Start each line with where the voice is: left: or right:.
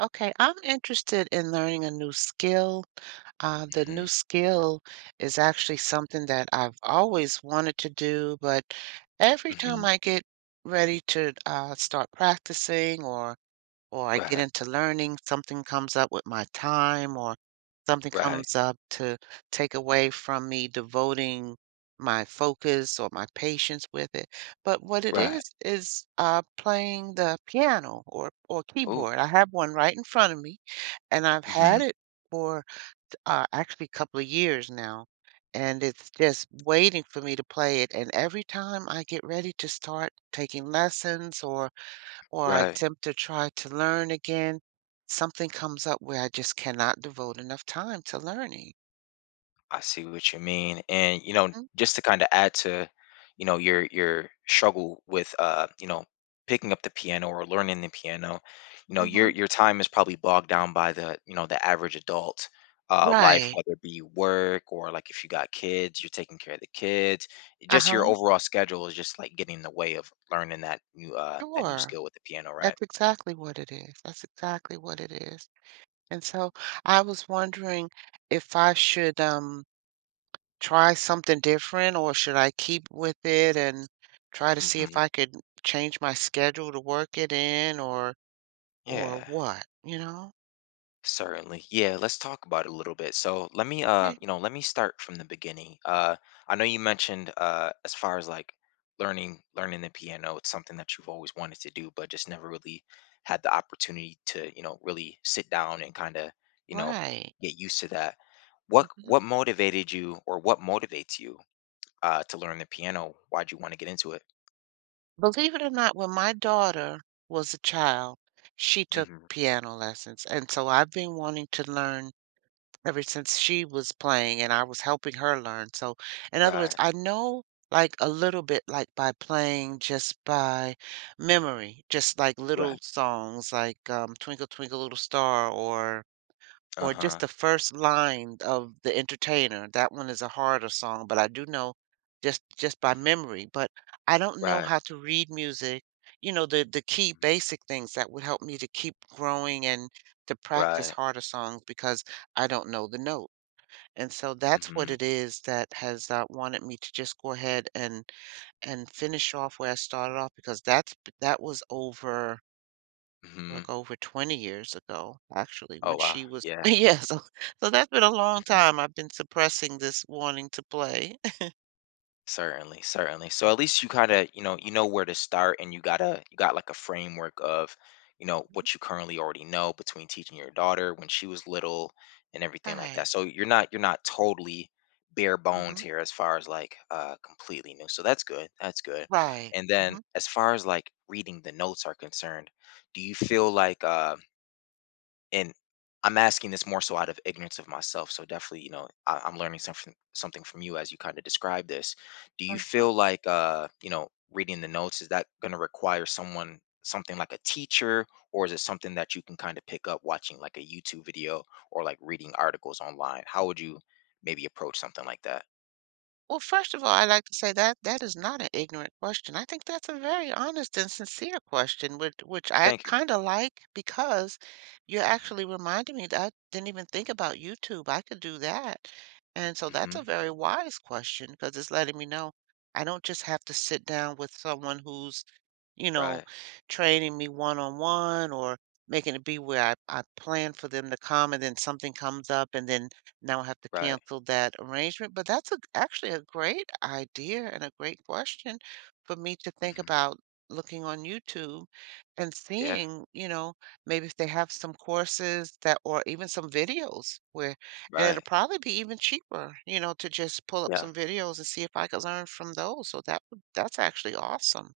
right: Okay, I'm interested in learning a new skill. The new
left: Mhm,
right: skill is actually something that I've always wanted to do, but every time
left: mhm.
right: I get ready to start practicing or I get
left: Right,
right: into learning, something comes up with my time or something
left: right,
right: comes up to take away from me devoting my focus or my patience with it. But what it
left: right.
right: is playing the piano or
left: Ooh,
right: keyboard. I have one right in front of me, and I've
left: mhm,
right: had it for actually a couple of years now. And it's just waiting for me to play it. And every time I get ready to start taking lessons or I
left: right.
right: attempt to try to learn again, something comes up where I just cannot devote enough time to learning.
left: I see what you mean, and, you know,
right: Mm,
left: just to kinda add to, you know, your struggle with, you know, picking up the piano or learning the piano, you know, your
right: mhm.
left: time is probably bogged down by the average adult, life,
right: Right.
left: whether it be work or, like, if you got kids, you're taking care of the kids. Just your
right: Uh-huh.
left: overall schedule is just, like, getting in the way of learning that new
right: Sure.
left: skill with the piano, right?
right: That's exactly what it is. That's exactly what it is. And so I was wondering if I should try something different or should I keep with it and try to see if
left: Mhm.
right: I could change my schedule to work it in or
left: Yeah.
right: what,
left: Certainly. Yeah, let's talk about it a little bit. So let me
right: Okay.
left: you know, let me start from the beginning. I know you mentioned as far as like learning the piano, it's something that you've always wanted to do, but just never really had the opportunity to, you know, really sit down and kind of, you know,
right: Right.
left: get used to that. What motivated you or what motivates you to learn the piano? Why'd you want to get into it?
right: Believe it or not, when my daughter was a child, she took
left: Hmm.
right: piano lessons, and so I've been wanting to learn ever since she was playing and I was helping her learn, so in other words,
left: Right,
right: I know, like, a little bit, like, by playing just by memory, just, like,
left: right.
right: little songs like, "Twinkle Twinkle Little Star" or just
left: Uh-huh.
right: the first line of The Entertainer. That one is a harder song, but I do know just by
left: Mhm,
right: memory, but I don't know
left: right,
right: how to read music, you know, the key basic things that would help me to keep growing and to practice
left: right.
right: harder songs because I don't know the note. And so that's what
left: Mm-hmm.
right: it is that has wanted me to just go ahead and finish off where I started off because that's that was over
left: Mm-hmm.
right: like, over 20 years ago, actually,
left: Oh
right: when
left: wow.
right: she was
left: Yeah.
right: yeah, so so that's been a long time I've been suppressing this wanting to play.
left: Certainly, certainly. So at least you kind of, you know where to start and you gotta you got like a framework of, you know,
right: Mhm.
left: what you currently already know between teaching your daughter when she was little and everything like that.
right: Right.
left: So you're not totally bare bones
right: Mhm.
left: here as far as like completely new. So that's good. That's good.
right: Right.
left: And then
right: hmm
left: as far as like reading the notes are concerned, do you feel like and I'm asking this more so out of ignorance of myself. So definitely, you know, I'm learning something from you as you kind of describe this. Do you feel like, you know, reading the notes is that going to require someone something like a teacher, or is it something that you can kind of pick up watching like a YouTube video or like reading articles online? How would you maybe approach something like that?
right: Well, first of all, I'd like to say that that is not an ignorant question. I think that's a very honest and sincere question, which I
left: Thank you.
right: kind of like because you're
left: Hmm.
right: actually reminding me that I didn't even think about YouTube. I could do that. And so that's
left: Hmm.
right: a very wise question because it's letting me know I don't just have to sit down with someone who's, you know,
left: Right.
right: training me one on one or making it be where I plan for them to come and then something comes up and then now I have to
left: Right.
right: cancel that arrangement, but that's a g actually a great idea and a great question for me to think
left: Hmm.
right: about looking on YouTube and
left: Yeah.
right: seeing, you know, maybe if they have some courses that or even some videos where and
left: Right.
right: it'll probably be even cheaper, you know, to just pull up
left: Yeah.
right: some videos and see if I could learn from those, so that would that's actually awesome.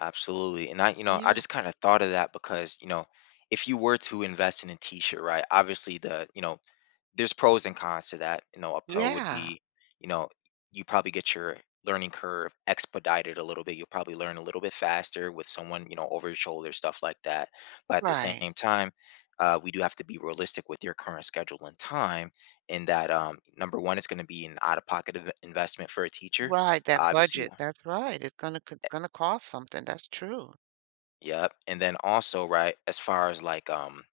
left: Absolutely. And I, you know, I
right: Yeah.
left: just kind of thought of that because, you know, if you were to invest in a t-shirt, right? Obviously the, you know, there's pros and cons to that. You know, a pro would
right: Yeah.
left: be, you know, you probably get your learning curve expedited a little bit. You'll probably learn a little bit faster with someone, you know, over your shoulder, stuff like that. But at the
right: Right.
left: same time, we do have to be realistic with your current schedule and time in that number one, it's going to be an out-of-pocket investment for a teacher.
right: Right, that
left: Obviously.
right: budget, that's right, it's gonna cost something, that's true.
left: Yep. And then also, right, as far as like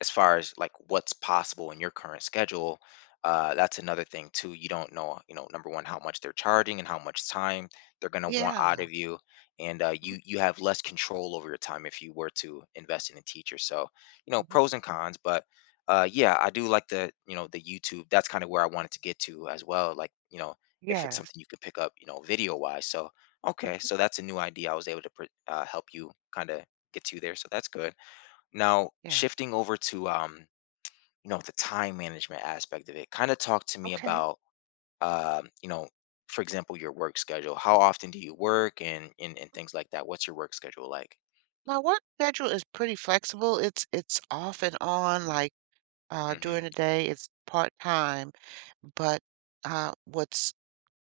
left: as far as like what's possible in your current schedule, that's another thing too. You don't know, you know, number one, how much they're charging and how much time they're going to want
right: Yeah.
left: out of you. And
right: Mhm.
left: you have less control over your time if you were to invest in a teacher. So, you know,
right: Mhm.
left: pros and cons. But yeah, I do like the, you know, the YouTube. That's kind of where I wanted to get to as well. Like, you know, if it's
right: Yes.
left: something you can pick up, you know, video wise. So okay,
right: Mhm.
left: so that's a new idea. I was able to help you kind of get to there. So that's good. Now,
right: Yeah.
left: shifting over to you know, the time management aspect of it, kind of talk to me
right: Okay.
left: about you know, for example, your work schedule. How often do you work and and things like that? What's your work schedule like?
right: My work schedule is pretty flexible. It's off and on, like,
left: Mm-hmm.
right: during the day, it's part-time, but, what's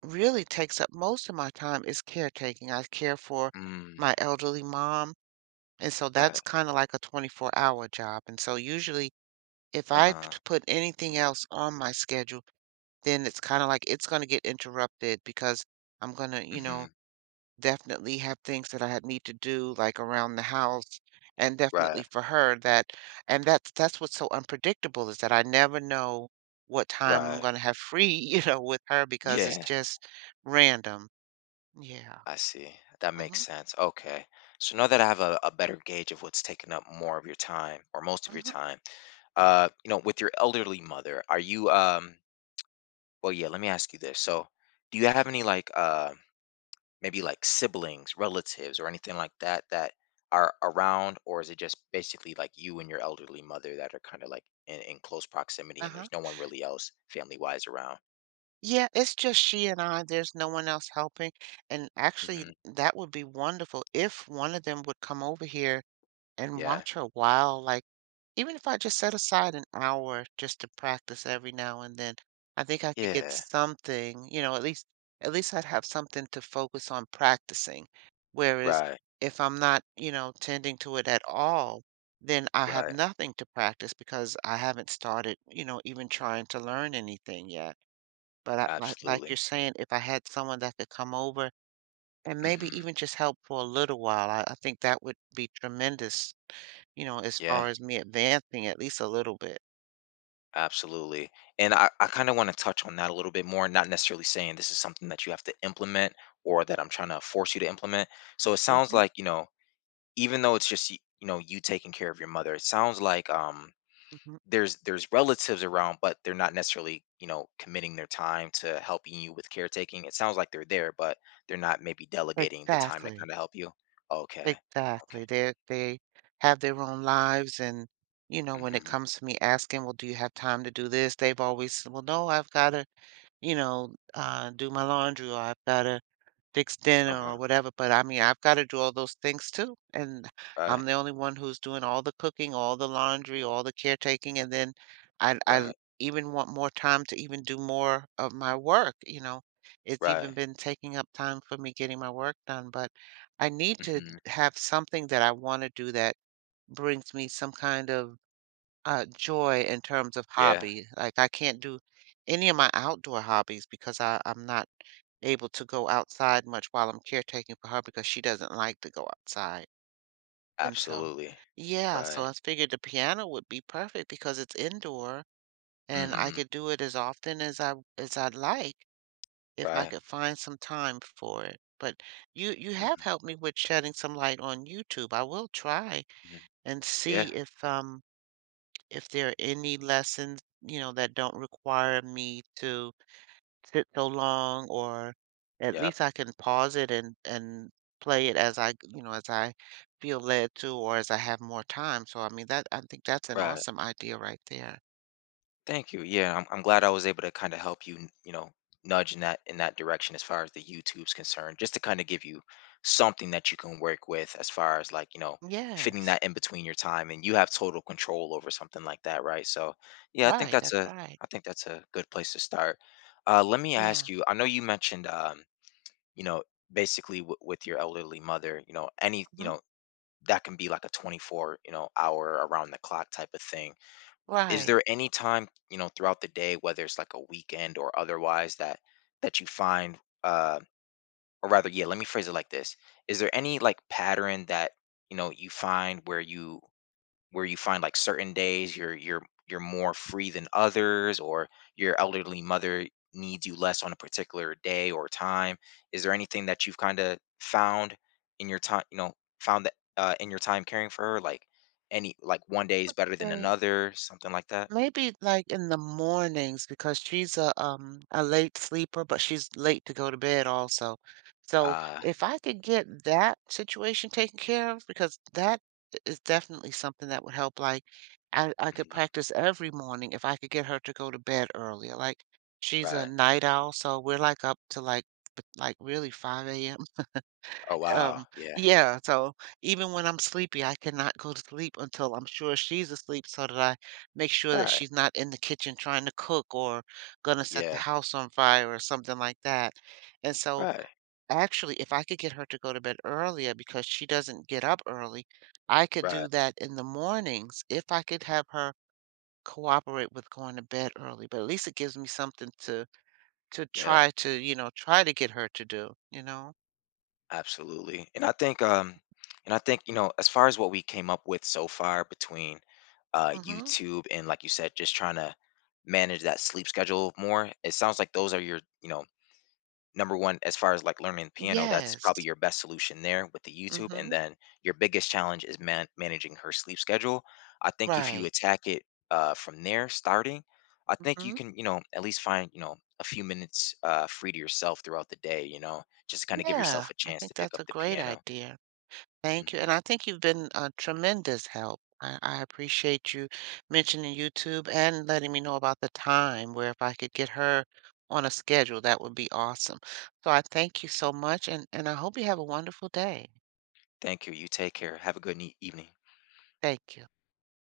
right: really takes up most of my time is caretaking. I care for
left: Mm,
right: my elderly mom, and so that's
left: right.
right: kinda like a 24-hour job, and so usually, if I t
left: Uh-huh.
right: put anything else on my schedule, then it's kinda like it's gonna get interrupted because I'm gonna, you know,
left: Mm-hmm.
right: definitely have things that I had need to do, like, around the house, and definitely
left: Right.
right: for her that and that's what's so unpredictable is that I never know what time I'm
left: Right.
right: gonna have free, you know, with her because it's
left: Yeah,
right: just random. Yeah.
left: I see. That makes
right: Mhm,
left: sense. Okay. So now that I have a better gauge of what's taking up more of your time or most of your
right: mhm,
left: time, you know, with your elderly mother, are you well, yeah, let me ask you this. So, do you have any like maybe like siblings, relatives, or anything like that that are around, or is it just basically like you and your elderly mother that are kind of like in close proximity and
right: uh-huh.
left: there's no one really else family wise around?
right: Yeah, it's just she and I, there's no one else helping, and actually,
left: Hmm.
right: that would be wonderful if one of them would come over here and
left: Yeah.
right: watch her while, like, even if I just set aside an hour just to practice every now and then, I think I could get
left: Yeah.
right: something, you know, at least I'd have something to focus on practicing. Whereas
left: Right.
right: if I'm not, you know, tending to it at all, then I have
left: Right.
right: nothing to practice because I haven't started, you know, even trying to learn anything yet. But I, like you're
left: Absolutely.
right: saying, if I had someone that could come over and maybe
left: Hmm.
right: even just help for a little while, I think that would be tremendous, you know, as
left: Yeah.
right: far as me advancing at least a little bit.
left: Absolutely. And I kind of want to touch on that a little bit more, not necessarily saying this is something that you have to implement or that I'm trying to force you to implement. So it sounds
right: Mhm,
left: like, you know, even though it's just you know, you taking care of your mother, it sounds like
right: mhm.
left: there's relatives around, but they're not necessarily, you know, committing their time to helping you with caretaking. It sounds like they're there, but they're not maybe delegating the time to
right: Exactly,
left: kind of help you. Okay, okay.
right: exactly. They have their own lives and, you know, when it
left: Mm-hmm.
right: comes to me asking, "Well, do you have time to do this?" They've always said, "Well, no, I've gotta, you know, do my laundry or I've gotta fix dinner or
left: Uh-huh.
right: whatever," but I mean, I've gotta do all those things too, and
left: Right,
right: I'm the only one who's doing all the cooking, all the laundry, all the caretaking, and then I
left: right,
right: even want more time to even do more of my work, you know? It's even
left: right.
right: been taking up time for me getting my work done, but I need to
left: Mm-hmm.
right: have something that I wanna do that brings me some kind of, joy in terms of
left: Yeah.
right: hobby, like, I can't do any of my outdoor hobbies because I'm not able to go outside much while I'm caretaking for her because she doesn't like to go outside, and so
left: Absolutely.
right: yeah,
left: Right.
right: so I figured the piano would be perfect because it's indoor and I
left: Mm-hmm.
right: could do it as often as I'd like if I
left: Right.
right: could find some time for it, but you
left: Mm-hmm.
right: have helped me with shedding some light on YouTube. I will try
left: Mm-hmm.
right: and
left: Yeah.
right: see if there are any lessons, you know, that don't require me to sit so long or at
left: Yep.
right: least I can pause it and play it as I, you know, as I feel led to or as I have more time. So I mean that I think that's an
left: Right.
right: awesome idea right there.
left: Thank you. Yeah, I'm glad I was able to kind of help you, you know, nudge in that direction as far as the YouTube's concerned, just to kind of give you something that you can work with as far as like, you know, fitting
right: Yes.
left: that in between your time, and you have total control over something like that, right? So, yeah, I think
right: Right,
left: that's
right: that's
left: a—
right: right.
left: I think that's a good place to start. Let me
right: Yeah.
left: ask you. I know you mentioned, you know, basically with your elderly mother, you know, any, you
right: mhm,
left: know, that can be like a 24, you know, hour around the clock type of thing. Is
right: Right.
left: there any time, you know, throughout the day, whether it's like a weekend or otherwise, that that you find uh or rather, yeah, let me phrase it like this. Is there any like pattern that, you know, you find where you find like certain days you're you're more free than others, or your elderly mother needs you less on a particular day or time? Is there anything that you've kind of found in your time, you know, found that, in your time caring for her, like any like one day is better than
right: Right.
left: another, something like that?
right: Maybe like in the mornings because she's a late sleeper, but she's late to go to bed also. So
left: Ah,
right: if I could get that situation taken care of, because that is definitely something that would help. Like I could
left: mhm,
right: practice every morning if I could get her to go to bed earlier. Like she's a
left: right.
right: night owl, so we're like up to like like really 5 a.m.
left: Oh, wow,
right: Um,
left: yeah.
right: yeah, so even when I'm sleepy, I cannot go to sleep until I'm sure she's asleep so that I make sure that
left: Right,
right: she's not in the kitchen trying to cook or gonna set the
left: yeah,
right: house on fire or something like that. And so
left: right,
right: actually, if I could get her to go to bed earlier because she doesn't get up early, I could
left: right,
right: do that in the mornings if I could have her cooperate with going to bed early. But at least it gives me something to
left: yeah,
right: try to, you know, try to get her to do, you know?
left: absolutely. And I think, and I think, you know, as far as what we came up with so far between,
right: Mm-hmm.
left: YouTube and, like you said, just trying to manage that sleep schedule more, it sounds like those are your, you know, number one, as far as like learning the piano, that's
right: Yes.
left: probably your best solution there with the YouTube. And
right: Mm-hmm.
left: then your biggest challenge is managing her sleep schedule. I think if you
right: Right.
left: attack it, from there, starting, I think you
right: hmm
left: can, you know, at least find, you know, a few minutes free to yourself throughout the day, you know, just kind of give
right: Yeah,
left: yourself a
right: I
left: chance to
right: think
left: pick
right: that's
left: up
right: a
left: the
right: great
left: piano.
right: idea. Thank you.
left: Hmm.
right: And I think you've been a tremendous help. I appreciate you mentioning YouTube and letting me know about the time where if I could get her on a schedule, that would be awesome. So I thank you so much and I hope you have a wonderful day.
left: Thank you. You take care. Have a good evening.
right: Thank you.